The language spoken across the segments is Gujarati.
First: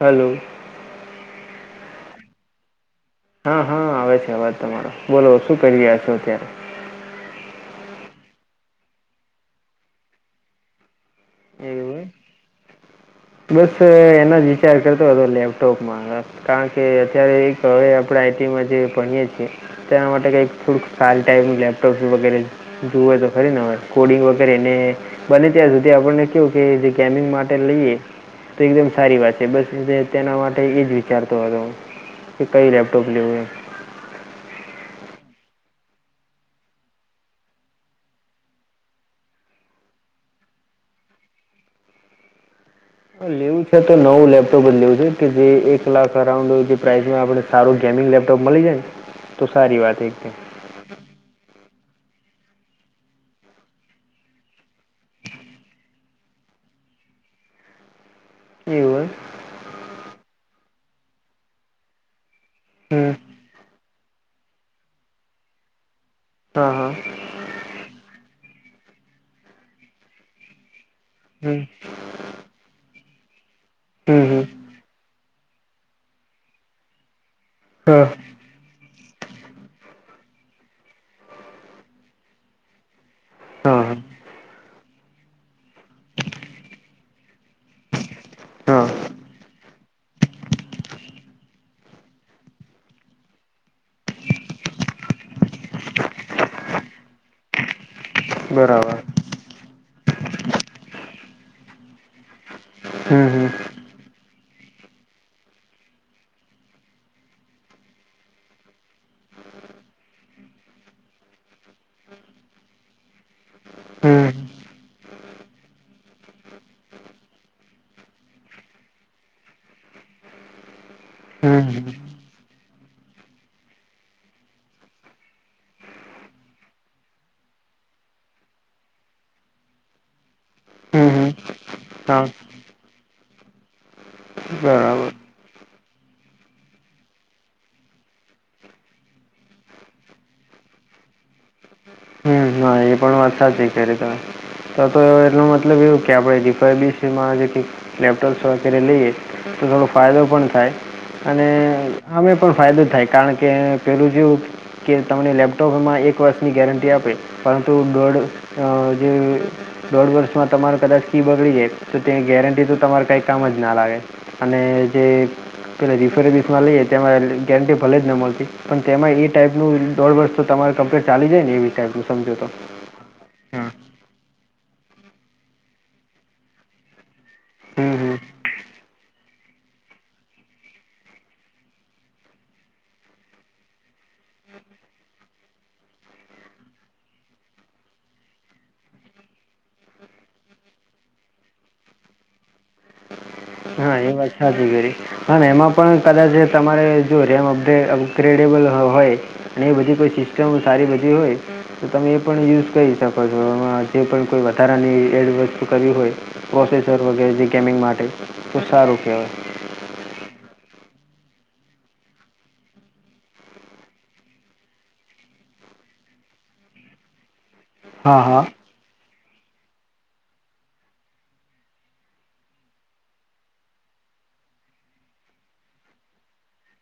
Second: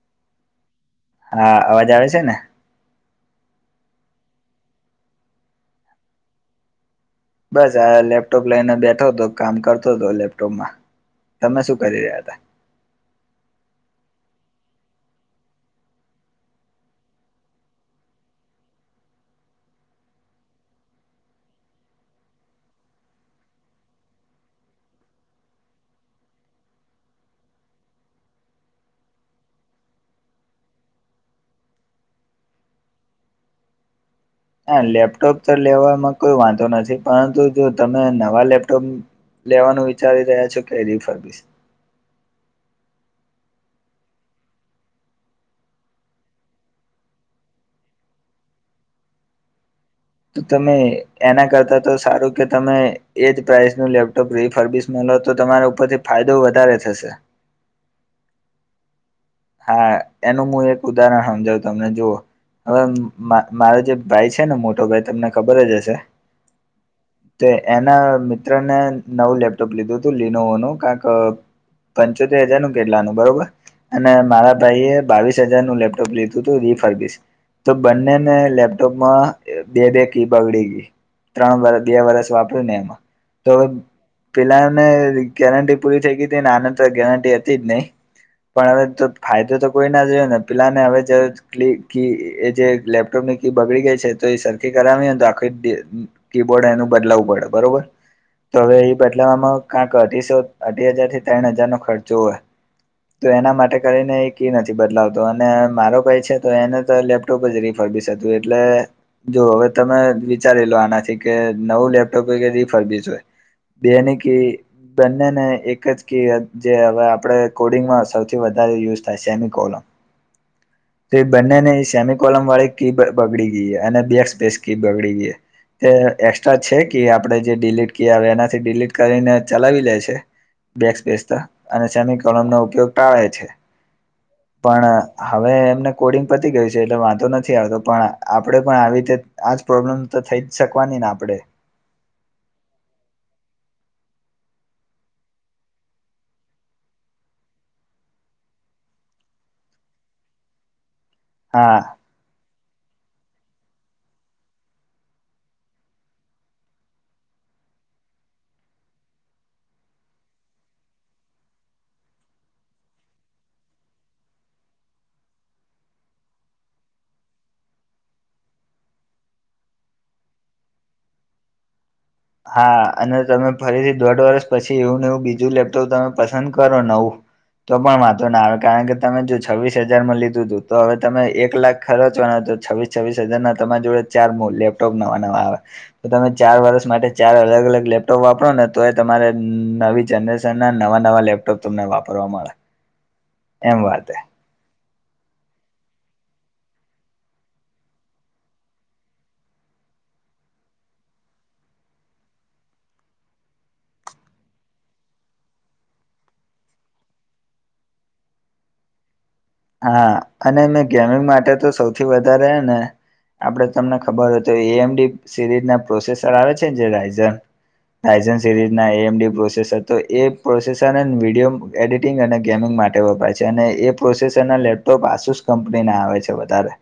હલો હા અવાજ આવે છે ને હા હા આવે છે અવાજ તમારો બોલો શું કરી રહયા છો અત્યારે બસ આ લેપટોપ લઈને બેઠો હતો કામ કરતો હતો લેપટોપ માં તમે શું એવું કરી એમ રહ્યા હતાા બસ એના જીચકતો અ લેપ્ટાપમાં કારણ કે અત્યારે એક હવે આપણે આઈટી જે ભણીએ છીએ તેના માટે કઈ થોડક ખાલ ટાઈપ લેપટોપ વગેરે જોુય તો ખરી ને કોડિંગ વગેરે ને ભલે ત્યાં સુધી આપણને કું કે જે ગેમિંગ માટે લઈએ તો એકદમ સારી વાત છે બસ તેના માટે એજ વિચારતો હતો હું કે કઈ લપટોપ લે હોય હા લેપટોપ તો લેવામાં કોઈ વાંધો નથી પરંતુ જો તમે નવા લેપટોપ લેવાનું વિચારી રહ્યા છો કે રફરી લેવું છે તો નવું લેપટોપ જ લેવું છે કે જે એક લાખ અરાઉન્ડ જે પ્રાઇસમાં આપણે. સારું ગેમિંગ લેપટોપ મળી જાય ને તો સારી વાત એક. તો તમે એના કરતા તો સારું કે તમે. એજ પ્રાઇસ નું લેપટોપ રિફર્બિસ મલ તો તમાર ઉપરથી ફાયદો વધારે થશે. એવું એમ. હા એનું મુ એક ઉદાહરણ હમજાવું તમે જુઓ હવે અમ એમ હમ મા મારો જે ભાઈ છે ને મોટો ભાઈ તમને ખબર જ હશે. હા હા. તે એના મિત્રને નવું લેપટોપ લીધું હતું લિનોવનું કાન્ક હમ પંચોતેર હજાર નું કેટલાનું બરોબર. અને હમ હમ મારા ભાઈએ બાવીસ હજારનું લેપટોપ લીધું તું રિફર્બિસ તો હા બંનેને લેપ ટૂંકમ બે બે કી બગડી ગઈ ત્રણ વરસ બે વરસ વાપર્યું ને એમાં. તો હા પેલાને ગેરંટી પૂરી થઈ ગીતી ને આન તો ગેરંટી હતી જ નહી. પણ હવે હા હા તો ફાયદો તો કોઈ ના જ રહ્યો ને પેલાને હવે જજ એ કી એ જે લેપટોપ ને કી બગડી ગઈ છે તો એ સરખી કરાવીએન તો આખી ડે કીબોર્ડ એનું બદલાવું પડ બરોબર. તો હવે બરાબર એ બદલાવવામાં કકાંક અઢીસો અઢી હજાર થી તૈણ હજાર નો ખર્ચો હ. તો હમ હમ એના માટે કરીને એ કી નથી બદલાવતો અને મારો છે તો એને તો લેપ તો પછી રીફર્બીસ એટલે જો હવે તમે વિચારી લો આનાથી કે નવું લેપટોપ હોય કે રીફર્બીસ જોય. બે ની કી હમ બંનેને એક જ કી હત જે હવે આપણે કોડિંગમાં અસ સૌથી વધારે યુઝ થાય સેમિકોલમ. તો એ હમ બંનેની સેમી કોલમ વાળી કીબ બગડી ગઈ અને બેક્સ સ્પેસ કી બગડી ગઈ. તે એસ્ટ્રા છે કે આપણે જે ડીલીટ કી આવે એનાથી ડીલીટ કરીને ચલાવી લે છે. બેક હમ સ્પેસ હમ તો અને સેમી હા કોલમનો ઉપયોગ ટાળે છે. બરાબર પણ હવે એમને કોડિંગ પતી ગયું છે એટલે વાંધો નથી આવતો પણ આપણેે પણ આવી રીતે આજ પ્રોબ્લેમ તો થઈ જ શકવાની ને આપડે. હમ હ એ પણ વાત સાચી કરી તમે. તો તો એનો મતલબ એવું કે રીફર્બીસમાં જે કઈ લેપટોપ્સ વગેરે લઈએ તો થોડો ફાયદો પણ થાય અને હા અમે પણ ફાયદો થાય કારણ કે પેલું જેવું કે તમને લેપટોપમાં એક વર્ષની ગેરંટી આપે તો દોઢ અ જે દોઢ વર્ષમાં તમારે કદાચ કી બગડી જાય તો તેની ગેરંટી તો તમારે કઈ કામ જ ના લાગે. અને જે પેલા રીફર્બીસમાં લઈએ તેમાં ગેરંટી ભલે જ ન મળતી પણ તેમાં એ ટાઈપનું દોઢ વર્ષ તો તમાર કમ્પ્લેટ ચાલી જાય ને એવી ટાઈપનું સમજો તો. હા અને તમે હા ફરીથી દોઢ વર્ષ પછી એવું ને એવું બીજું લેપટોપ તમે પસંદ કરો નવું તો હમ પણ વાતો હમ ના આવે કારણ કે તમે જો છવ્વીસ હજારમાં લીધું હતું તો હવે તમે એક લાખ ખરચવાના તો છવ્વીસ છવ્વીસ હજાર ના તમાર જોડે ચાર મો લેપટોપ નવા નવા આવ. તો તમે ચાર વર્ષ માટે ચાર અલગ અલગ લેપટોપ વાપરો ને તો એ તમારે નવી જનરેશનના નવા નવા લેપટોપ તમને વાપરવા મળ. એમ વાત. હજુ કરી. પણ એમાં પણ કદાચ તમારે જો રેમ અપડે અપગ્રેડિબલ હોય અને એ બધી કોઈ સિસ્ટમ સારી બધી હોય તો તમે એ પણ યુઝ કરી શકો છો એમાં જે પણ કોઈ વધારાની એડ વસ્તુ કરવી હોય. પ્રોસેસર વગેરે જે ગેમિંગ માટે તો સારું કહેવાય. હા અનેં ગેમિંગ માટે તો સૌથી વધારે ને. આપડે તમને ખબર હોય તો એમડી સિરીઝ ના પ્રોસેસર આવે છે ને જે રાાયઝર હા રાયઝન હા સિરીઝ ના એમડી પ્રોસેસર તો એ પ્રોસેસરને વિડીયો એડિટિંગ અને ગેમિંગ માટે વપરાય છે ને પ્રોસેસર ના લેપટોપ આસુસ કંપની ના આવે છે વધારે.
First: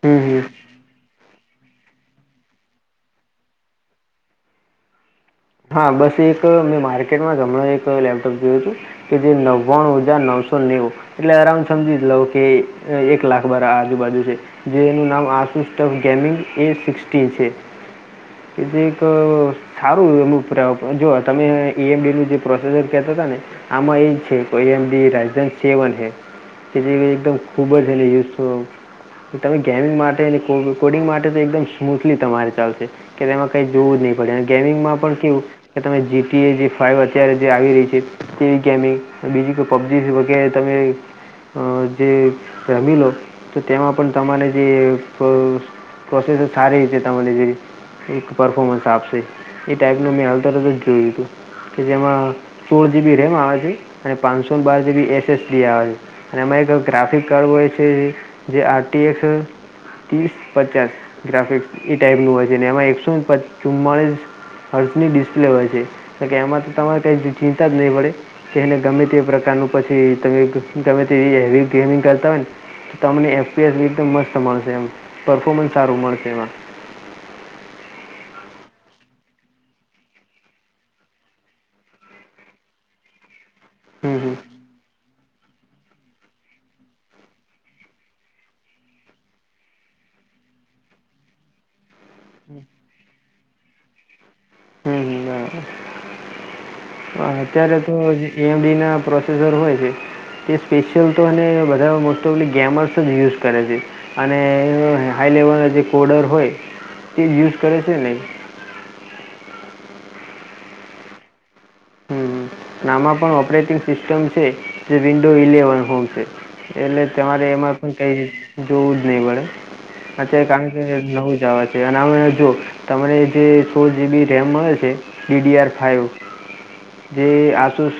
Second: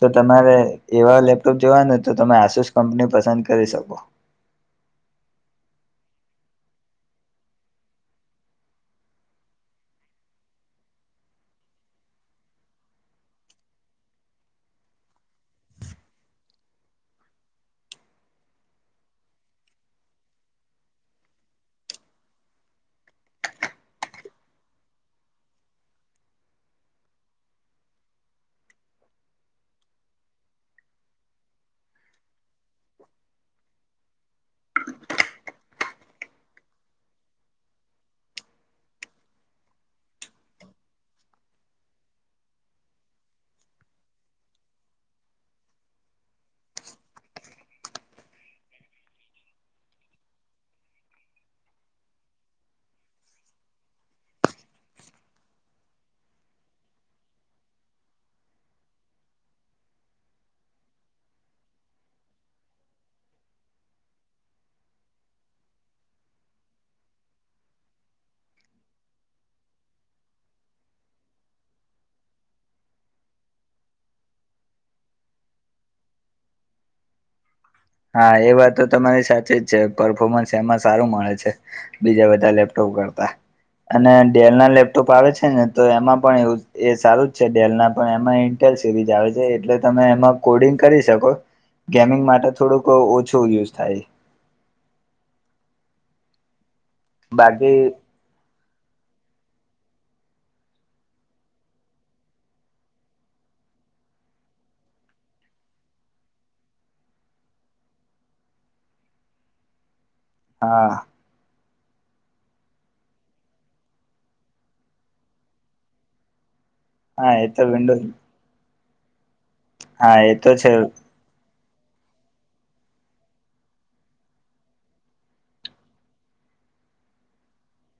તો હમ હમ તમારે એવા લેપટોપ જોવાનું તો તમે આસુસ કંપની પસંદ કરી શકો. હા બસ એક મેં માર્કેટમાં જ હમણાં એક લેપટોપ જોયું હતું. કે જે નવ્વાણું હજાર નવસો નેવું. એટલે અરાઉડ સમજી જ લઉ કે એક લાખ બરા આજુબાજુ છે. જે એનું નામ આશુષ્ટફ ગેમિંગ એ સિક્સટી છે. એ જે એક સારું અમુક. રા જો તમે ઈ એમડી નું જે પ્રોસેસર કહેતા હતા ને. આમાં એ છે એમ રાજધા સેવન હ. તે એકદમ ખૂબ જ એને યુઝ. તમે ગેમિંગ માટે અને કો કોડિંગ માટે તો એકદમ સ્મૂથલી તમારે ચાલશે. કે તેમાં કઈ જોવું જ નહી પડે ગેમિંગમાં પણ કેવું. કે તમે જીી એ જે ફાઈવ અત્યારે જે આવી રહી છે તેવી ગેમિંગ બીજી કોઈ પબજી. કે તમે. અ જે રમી લો તો તેમાં પણ તમારે જે. પ્રોસેસ સારી રીતે તને જે એક પરફોર્મન્સ આપશે. ટેકનોમી હલતલ જ જોયું હતું. કે જેમાં સોળ જીબી રેમ આવે છે અને પાંચસો બાર જીબી એસએસડી આવે છે. અને એમાં એક ગ્રાફિક કાર્ડ હોય છે જે આરટીએસ. ત્રીસ પચાસ ગ્રાફિક એ ટાઈપ નું હોય છે એમાં એકસો ચુમમાળસ. હર્ષની ડિસ્પ્લે હોય છે તો કે એમાં તો તમારે કઈ ચિંતા જ નહીં પડે. કે એને ગમે તે પ્રકારનું પછી તમે ગમે તે હ ગેમિંગ કરતા હોય ને. તમને એફપીએસ રીતે મસ્ત મળશે એમ પરફોમન્સ સારું મળશે એમાં. હા એ વાત તો તમારી સાચી જ છે પરફોર્મન્સ એમાં સારું મળે છે. બીજા બધા લેપટોપ કરતા અને હમ હમ ડેલ ના લેપ. ોપ આવે છે ને તો એમાં પણ એ સારું જ છે ડેલ ના પણ એમાં ઇન્ટેલ સિરીઝ આવે છે એટલે તમે એમાં. કોડિંગ કરી શકો ગેમિંગ માટે થોડુંક ઓછું યુઝ થાય. હમ અત્યારે બાકી તો. એમડી ના પ્રોસેસર હોય છે. તે સ્પેશિયલ તો બધા મોસ્ટ ઓફલી ગેમર્સ જ યુઝ કરે છે. અનેનો હાઈ લેવલના જે કોડર હોય તે યુઝ કરે છે નહીં. હા. હમ આમાં પણ ઓપરેટિંગ સિસ્ટમ છે જે વિન્ડો ઇલેવન હોમ છે. એટલે હા એ તમારે તો એમાં વિન્ડો પણ કઈ જોવું જ નહી પડે. હા એ અત્યારે તો કામ છે નવું જવા છે. અનેનામ જો તમને જે સો જીબી રેમ મળે છે ડીડી આર ફાઇવ. જે આસુસ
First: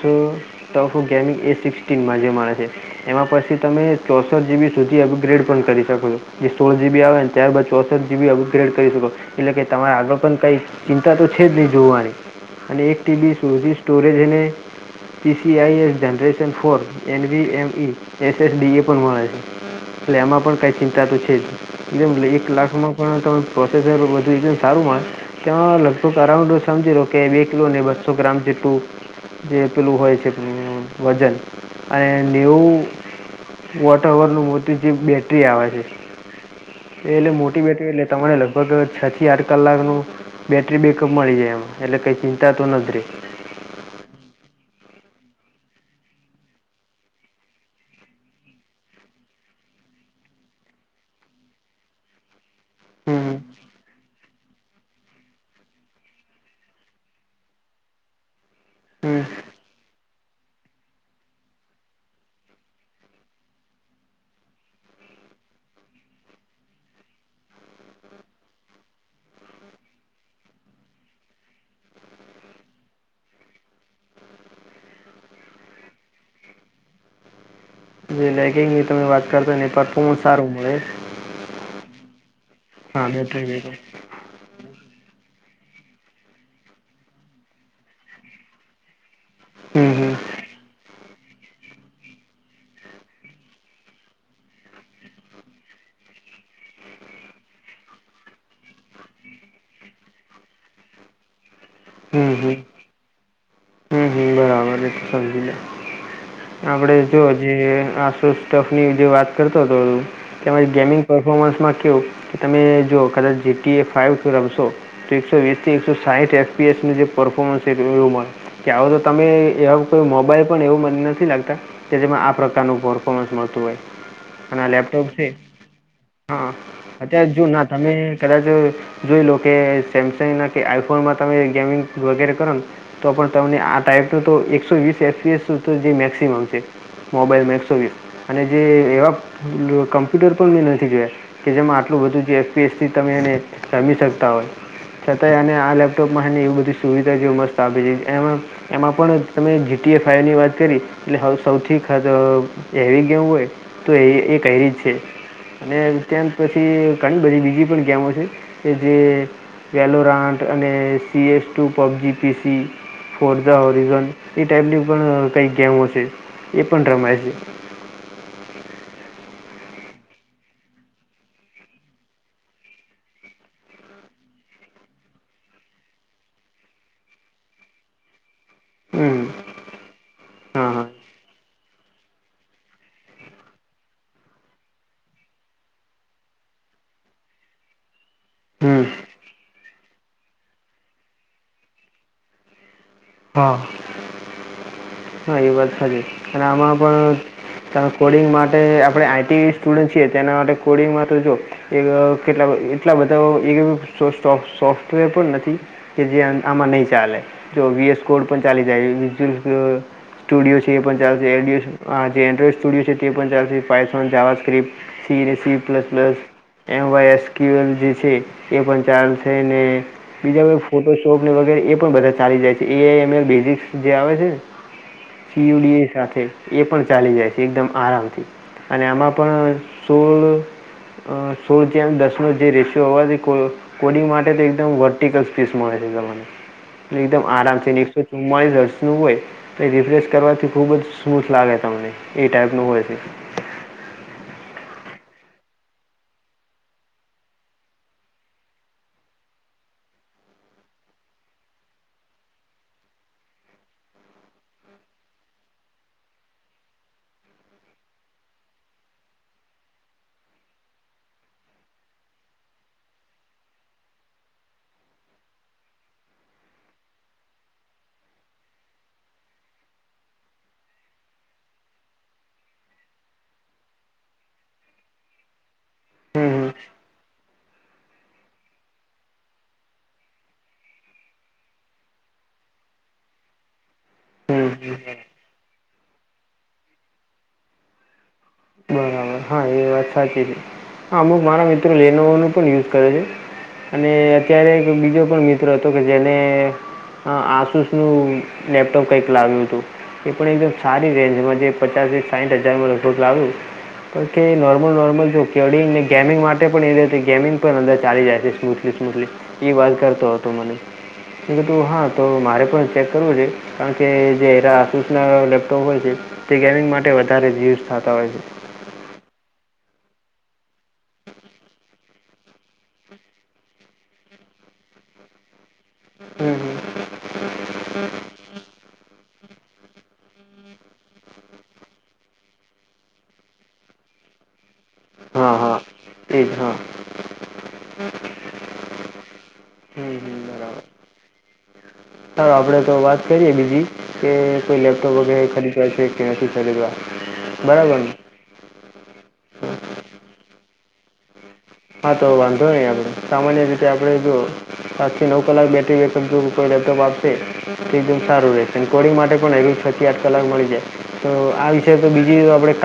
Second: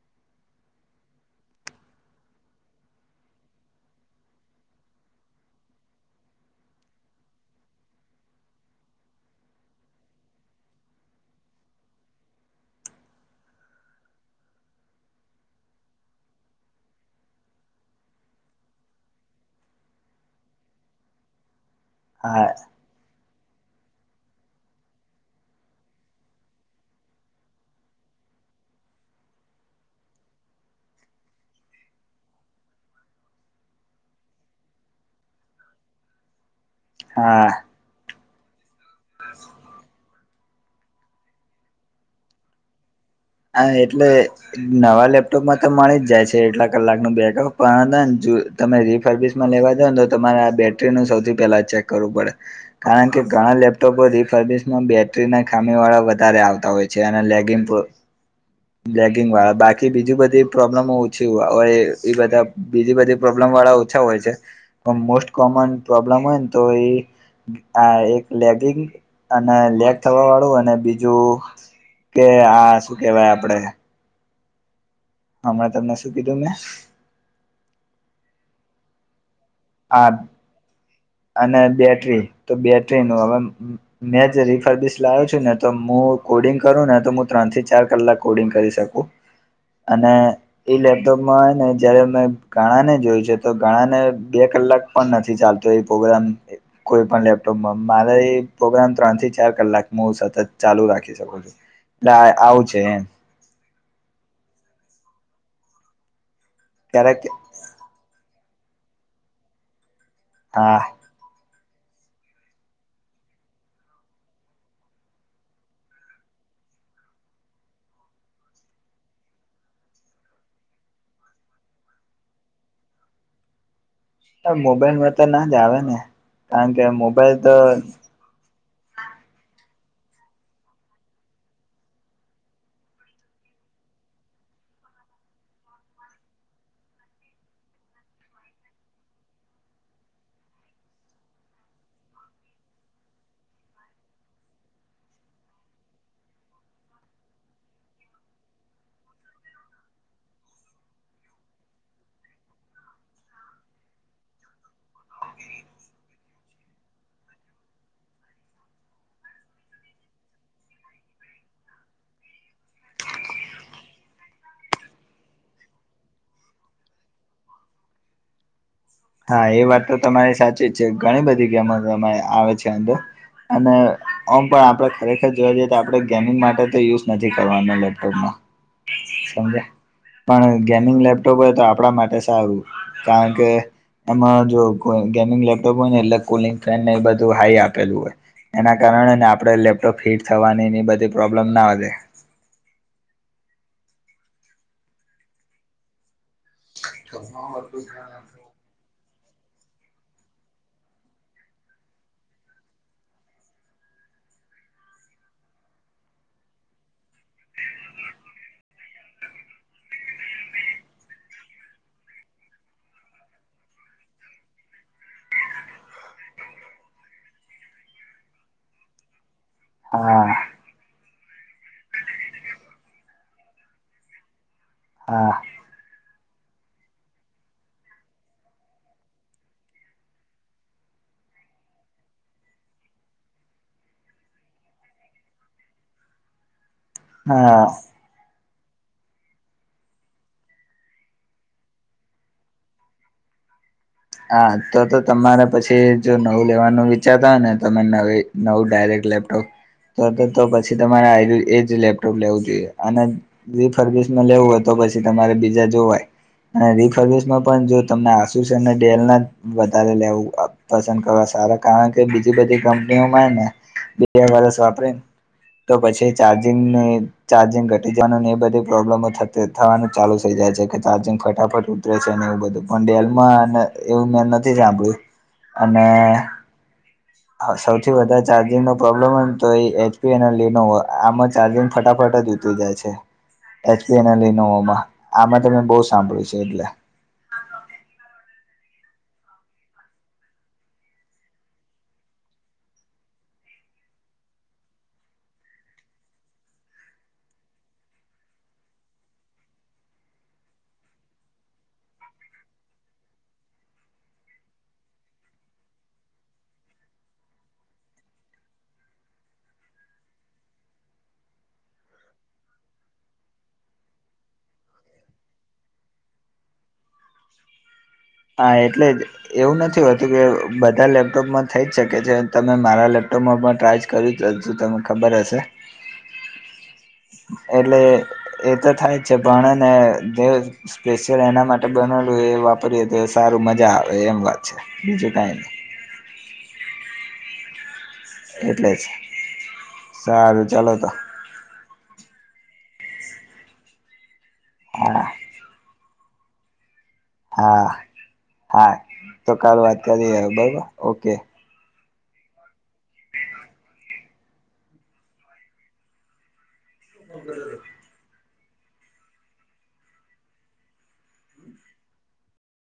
ટફો ગેમિંગ એ સિક્સટીનમાં જે મારે છે એમાં પછી તમે ચોસઠ જીબી સુધી અપગ્રેડ પણ કરી શકો છો જે સોળ જીબી આવે ને. ત્યારબાદ ચોસઠ જીબી અપગ્રેડ કરી શકો એટલે કે તમારે આગળ પણ કંઈક. ચિંતા તો છે જ નહીં જોવાની અને એક ટીબી સુધી સ્ટોરેજને. PCIe generation four NVMe SSD એ પણ મળે છે. એટલે એમાં પણ કઈ ચિંતા તો છે જ હા એક લાખમાં. પણ ત પ્રોસેસર બધું એકમ સારું મળ. તેમાં લગભગ અરાઉન્ડ સમજી લો કે બે કિલોને બસો ગ્રામ જેટલું. જે પેલું હોય છે વજન અને ન્યું. વોટર ઓવરનું મોટીજી બેટરી આવે છે. એટલે હા મોટી એટલે તમારે લગભગ છ થી આઠ કલાક નું બેટરી બેકઅપ મળી જાય એમાં એટલે કઈ ચિંતા તો નથી રહી હા એટલે નવા લેપટોપમાં તો મળી જ જાય છે એટલા કલાક ન બેકઅપ પણ હતા ને જો તમે રિફર્િ લેવા દો ને તો તમારે આ બેટરી ન સૌથી પેલા ચેક કરવું પડે કારણ કે હમ ઘણા લેપટોપો રિફર્ બેટરી ના ખામી વાળા વધારે આવતા હોય છે અને લેગિ હમ બ્ગિંગ વાળા બાકી બીજું બધી પ્રોબ્લેમો ઓછી હોય એ બધા બીજી બધી પ્રોબ્લેમ વાળા ઓછા હોય છે. મોસ્ટ કોમન પ્રોબ્લેમ હોય ને તો એ આ એક લેગિંગ અને લેગ થવા વાળું અને બીજું કે આ શું કેવાય આપડે હમણાં તમને શું કીધું મેં? જે લેગિંગની તમે વાત કરતા એને આ પરફોર્મન્સ સારું મળે. અને બેટરી તો બેટરી હા ન હવે બેકઅપ મેં જે રીફરબિસ લાવ્યો છું ને તો હું કોડિંગ કરું ને તો હું ત્રણ થી ચાર કલાક કોડિંગ કરી શકું. હમ અને હમ એ લેપ તો ને જયારે મેં ગાણા ને જોયું છે તો ગણા ને બે કલાક પણ નથી ચાલ એ પ્રોગ્રામ. કોઈ પણ લેપટોપમાં મારે પ્રોગ્રામ ત્રણ થી ચાર કલાક હું સતત ચાલુ રાખી શકું છું. હમ હમ આવું છે એમ. હમ હમ બરાબર એ તો સમજી લે આપડે ક્યારેક જો હજી આસ ની જે વાત કરતો હતો તેમાં હા ગેમિંગ પરફોર્મન્સમાં કેવું કે તમે જો કદાચ જેીટીએ ફાઈવ રમશો તો એકસો વીસ થી એકસો સાહીઠ એફપીએસનું જે પરફોર્મન્સ છે એવું મળે કે આવો તો તમે એવા કોઈ મોબાઈલ પણ એવું મને નથી લાગતા કે જેમાં આ પ્રકારનું પરફોર્મન્સ મળતું હોય. અને લેપટોપ મોબાઈલમાં તો છે ના જ આવે ને હા કારણ કે અત્યારે મોબાઈલ જો તો ના તમે કદાચ જોઈ લો કે સેમસંગના કે આઈફોનમાં તમે ગેમિંગ વગેરે કરો ને તો પણ તને આ ટાઈપ એકસો જે મેક્સિમમ છે મોબાઈલ મે એકસો વીસ અને જે એવા કમ્પ્યુટર પણ મેં નથી જોયા કે જેમાં આટલું બધું જે એસપી એસથી તમે એને રમી શકતા હોય. છતાંય અનેને આ લેપટોપમાંને એવી બધી સુવિધા જે મસ્ત આપે છે એમાં એમાં પણ તમે જીટીએ ફાઈવ ની વાત કરી એટલે સૌથી હેવી ગેમ હોય તો એ એ કઈ રત છે? અને ત્યાંત પછી ઘણી બધી બીજી પણ ગેમો છે કે જે વેલોરાટ અને C S two PUBG PC Forza Horizon એ ટાઈપની પણ કંઈક ગેમો છે એ પણ રમાય છે. હા એ વાત તો તમારી સાચી જ છે ઘણી બધી ગેમો આવે છે અંદર. અને ઓમ પણ આપડે ખરેખર જોવા જઈએ તો આપડે ગેમિંગ માટે તો યુઝ નથી કરવાનો લે [unintelligible] હમ સમજયા પણ હા હા ગેમિંગ લેપટોપ હોય તો આપણા માટે સારું કારણ કે એમાં જો ગેમિંગ લેપટોપ હોય ને એટલે કુલિંગ ફેન ને એ બધું હાઈ આપેલું હોય એના હમ કારણે ને આપણેે લેપટોપ હીટ થવાની એની બધી પ્રોબ્લેમ ના વધે. હા હા એ વાત સારી. અને આમાં પણ ત કોડિંગ માટે માટે આપણે આઈટી સ્ટુડન્ટ છીએ તેના માટે કોડિંગ મા તો જો કેટ એટલા બધા સોફ્ટવેર પણ નથી. કે જે આમાં નહી ચાલે જો વીએસ કોડ પણ ચાલી જાય. સ્ટુડિયો છે એ પણ ચાલશે એલડીઓ જે એન્ડ્રોઈડ સ્ટુડિયો છે તે એ પણ ચાલશે Python JavaScript C C plus plus MySQL જે છે એ પણ ચાલશે ને હા બીજા ફોટોશોપ ને વગેરે એ પણ બધા ચાલી જાય છે એઆઈ બેઝિક્સ જે આવે છે ને- હા સીયડી સાથે એ પણ ચાલી જાય છે એકદમ આરામથી. અને આમાં પણ સોલ અ સોળ જેમ દસનો જે રેશિયો હોવાથી કો કોડિંગ માટે તો એકદમ વર્ટિકલ સ્પેસ મળે છે તમને એકદમ હા આરામથી નીક કે ચૂમાલીસ રસ્યુ હોય. તો એ રિફ્રેશ કરવાથી ખુબ જ સ્મૂથ લાગે તમને એ ટાઈપનું હોય છે. હા તો તો તમારે પછી જો નવું લેવાનું વિચારતા હો ને તમે નવી નવું ડાયરેક્ટ લેપટોપ તો તો તો પછી તમારે આરયુ એજ લેપટોપ લેવું જોઈએ અને બી ફરગીસમાં લેવું હોય તો પછી તમારે બીજા જોવાય. અને રીફરગીસમાં પણ જો તમને આશિષ અને ડેલ ના વધારે લેવું અ પસંદ કરવા સારા કારણ કે બીજી બધી કંપનીઓમાં હે ને બે વરસ વાપરે ને તો પછી ચાર્જિંગની ચાર્જિંગ ઘટી જવાનું ને એ બધી પ્રોબ્લમો થતી થવાનું ચાલુ થઈ જાય છે કે ચાર્જિંગ ફટાફટ ઉત ઉતરે છે ને એવું બધું પણ ડેલમાં મેં એવું મેં નથી સાંભળ્યું અને હમ હમ [inaudible] હા સૌથી વધારે ચાર્જિંગનો પ્રોબ્લમ હોય ને તો એ એચપી અને લેનોવો આમાં ચાર્જિંગ ફટાફટ જ ઉત ઉતરી જાય છે એચપી અને હમ લેનોવોમાં હમ આમાં તમે બહુ સાંભળ્યું છે એટલે. બરાબર હા એ વાત સાચી છે. હહ અમુક મારા મિત્રો લેનોવોનું પણ યુઝ કરે છે. અને અત્યારે એક બીજો પણ મિત્ર હતો કે જેને હહ આસુસનું લેપટોપ કંઈક લાવ્યું તું. એ પણ એકદમ સારી રેન્જમાં જે પચાસથી સાઈઠ હજારમાં લગભગ લાવ્યું. કારણ કે નોર્મલ નોર્મલ જો કેડિંગ ને ગેમિંગ માટે પણ એ રહે તે ગેમિંગ પણ અંદર ચાલી જાય છે સ્મૂથલી સ્મૂથલી. ઈ વાત કરતો હતો મને મેં કીધું હા તો મારે પણ ચેક કરવું જોઈએ. કારણ કે જે એરા આસુસના લેપટોપ હોય છે તે ગેમિંગ માટે વધારે યુઝ થાતા હોય છે. હા એટલે જ એવું નથી હોતું કે બધા લેપટોપમાં થઈ જ શકે છે તમે મારા લેપટોપમાં પણ ટ્રાય જ કર્યું તો તમને ખબર હશે. હમ હમ એટલે એતો થાય જ છે પણ હે ને [inaudible] સ્પેશિયલ એના માટે બનેલું એ વાપરીએ તો એ સારું મજા આવે એમ વાત છે બીજું કાઈ નહી. એજ હહ. એટલે જ સારું ચલો તો હારુ આપડે તો વાત કરીએે બીજી કે કોઈ લેપટોપ હા વગેરે ખરીદવા છે. કે નથી ખરીદવા. હા બરાબર ને હા તો હા કાલ વાત કરીએ બરોબર ઓકે. હા તો વાંધો નહી આપડે સામાન્ય રીતે આપડે જો પાંચથી નવ કલાક બેટરી બેકઅપ જેવું કોઈ લેપટોપ આપશે તો એકદમ સારું રે. ને કોડિંગ માટે પણ એવી છ થી આઠ કલાક મળી જાય તો આ વિશે તો બીજી આપણે [inaudible]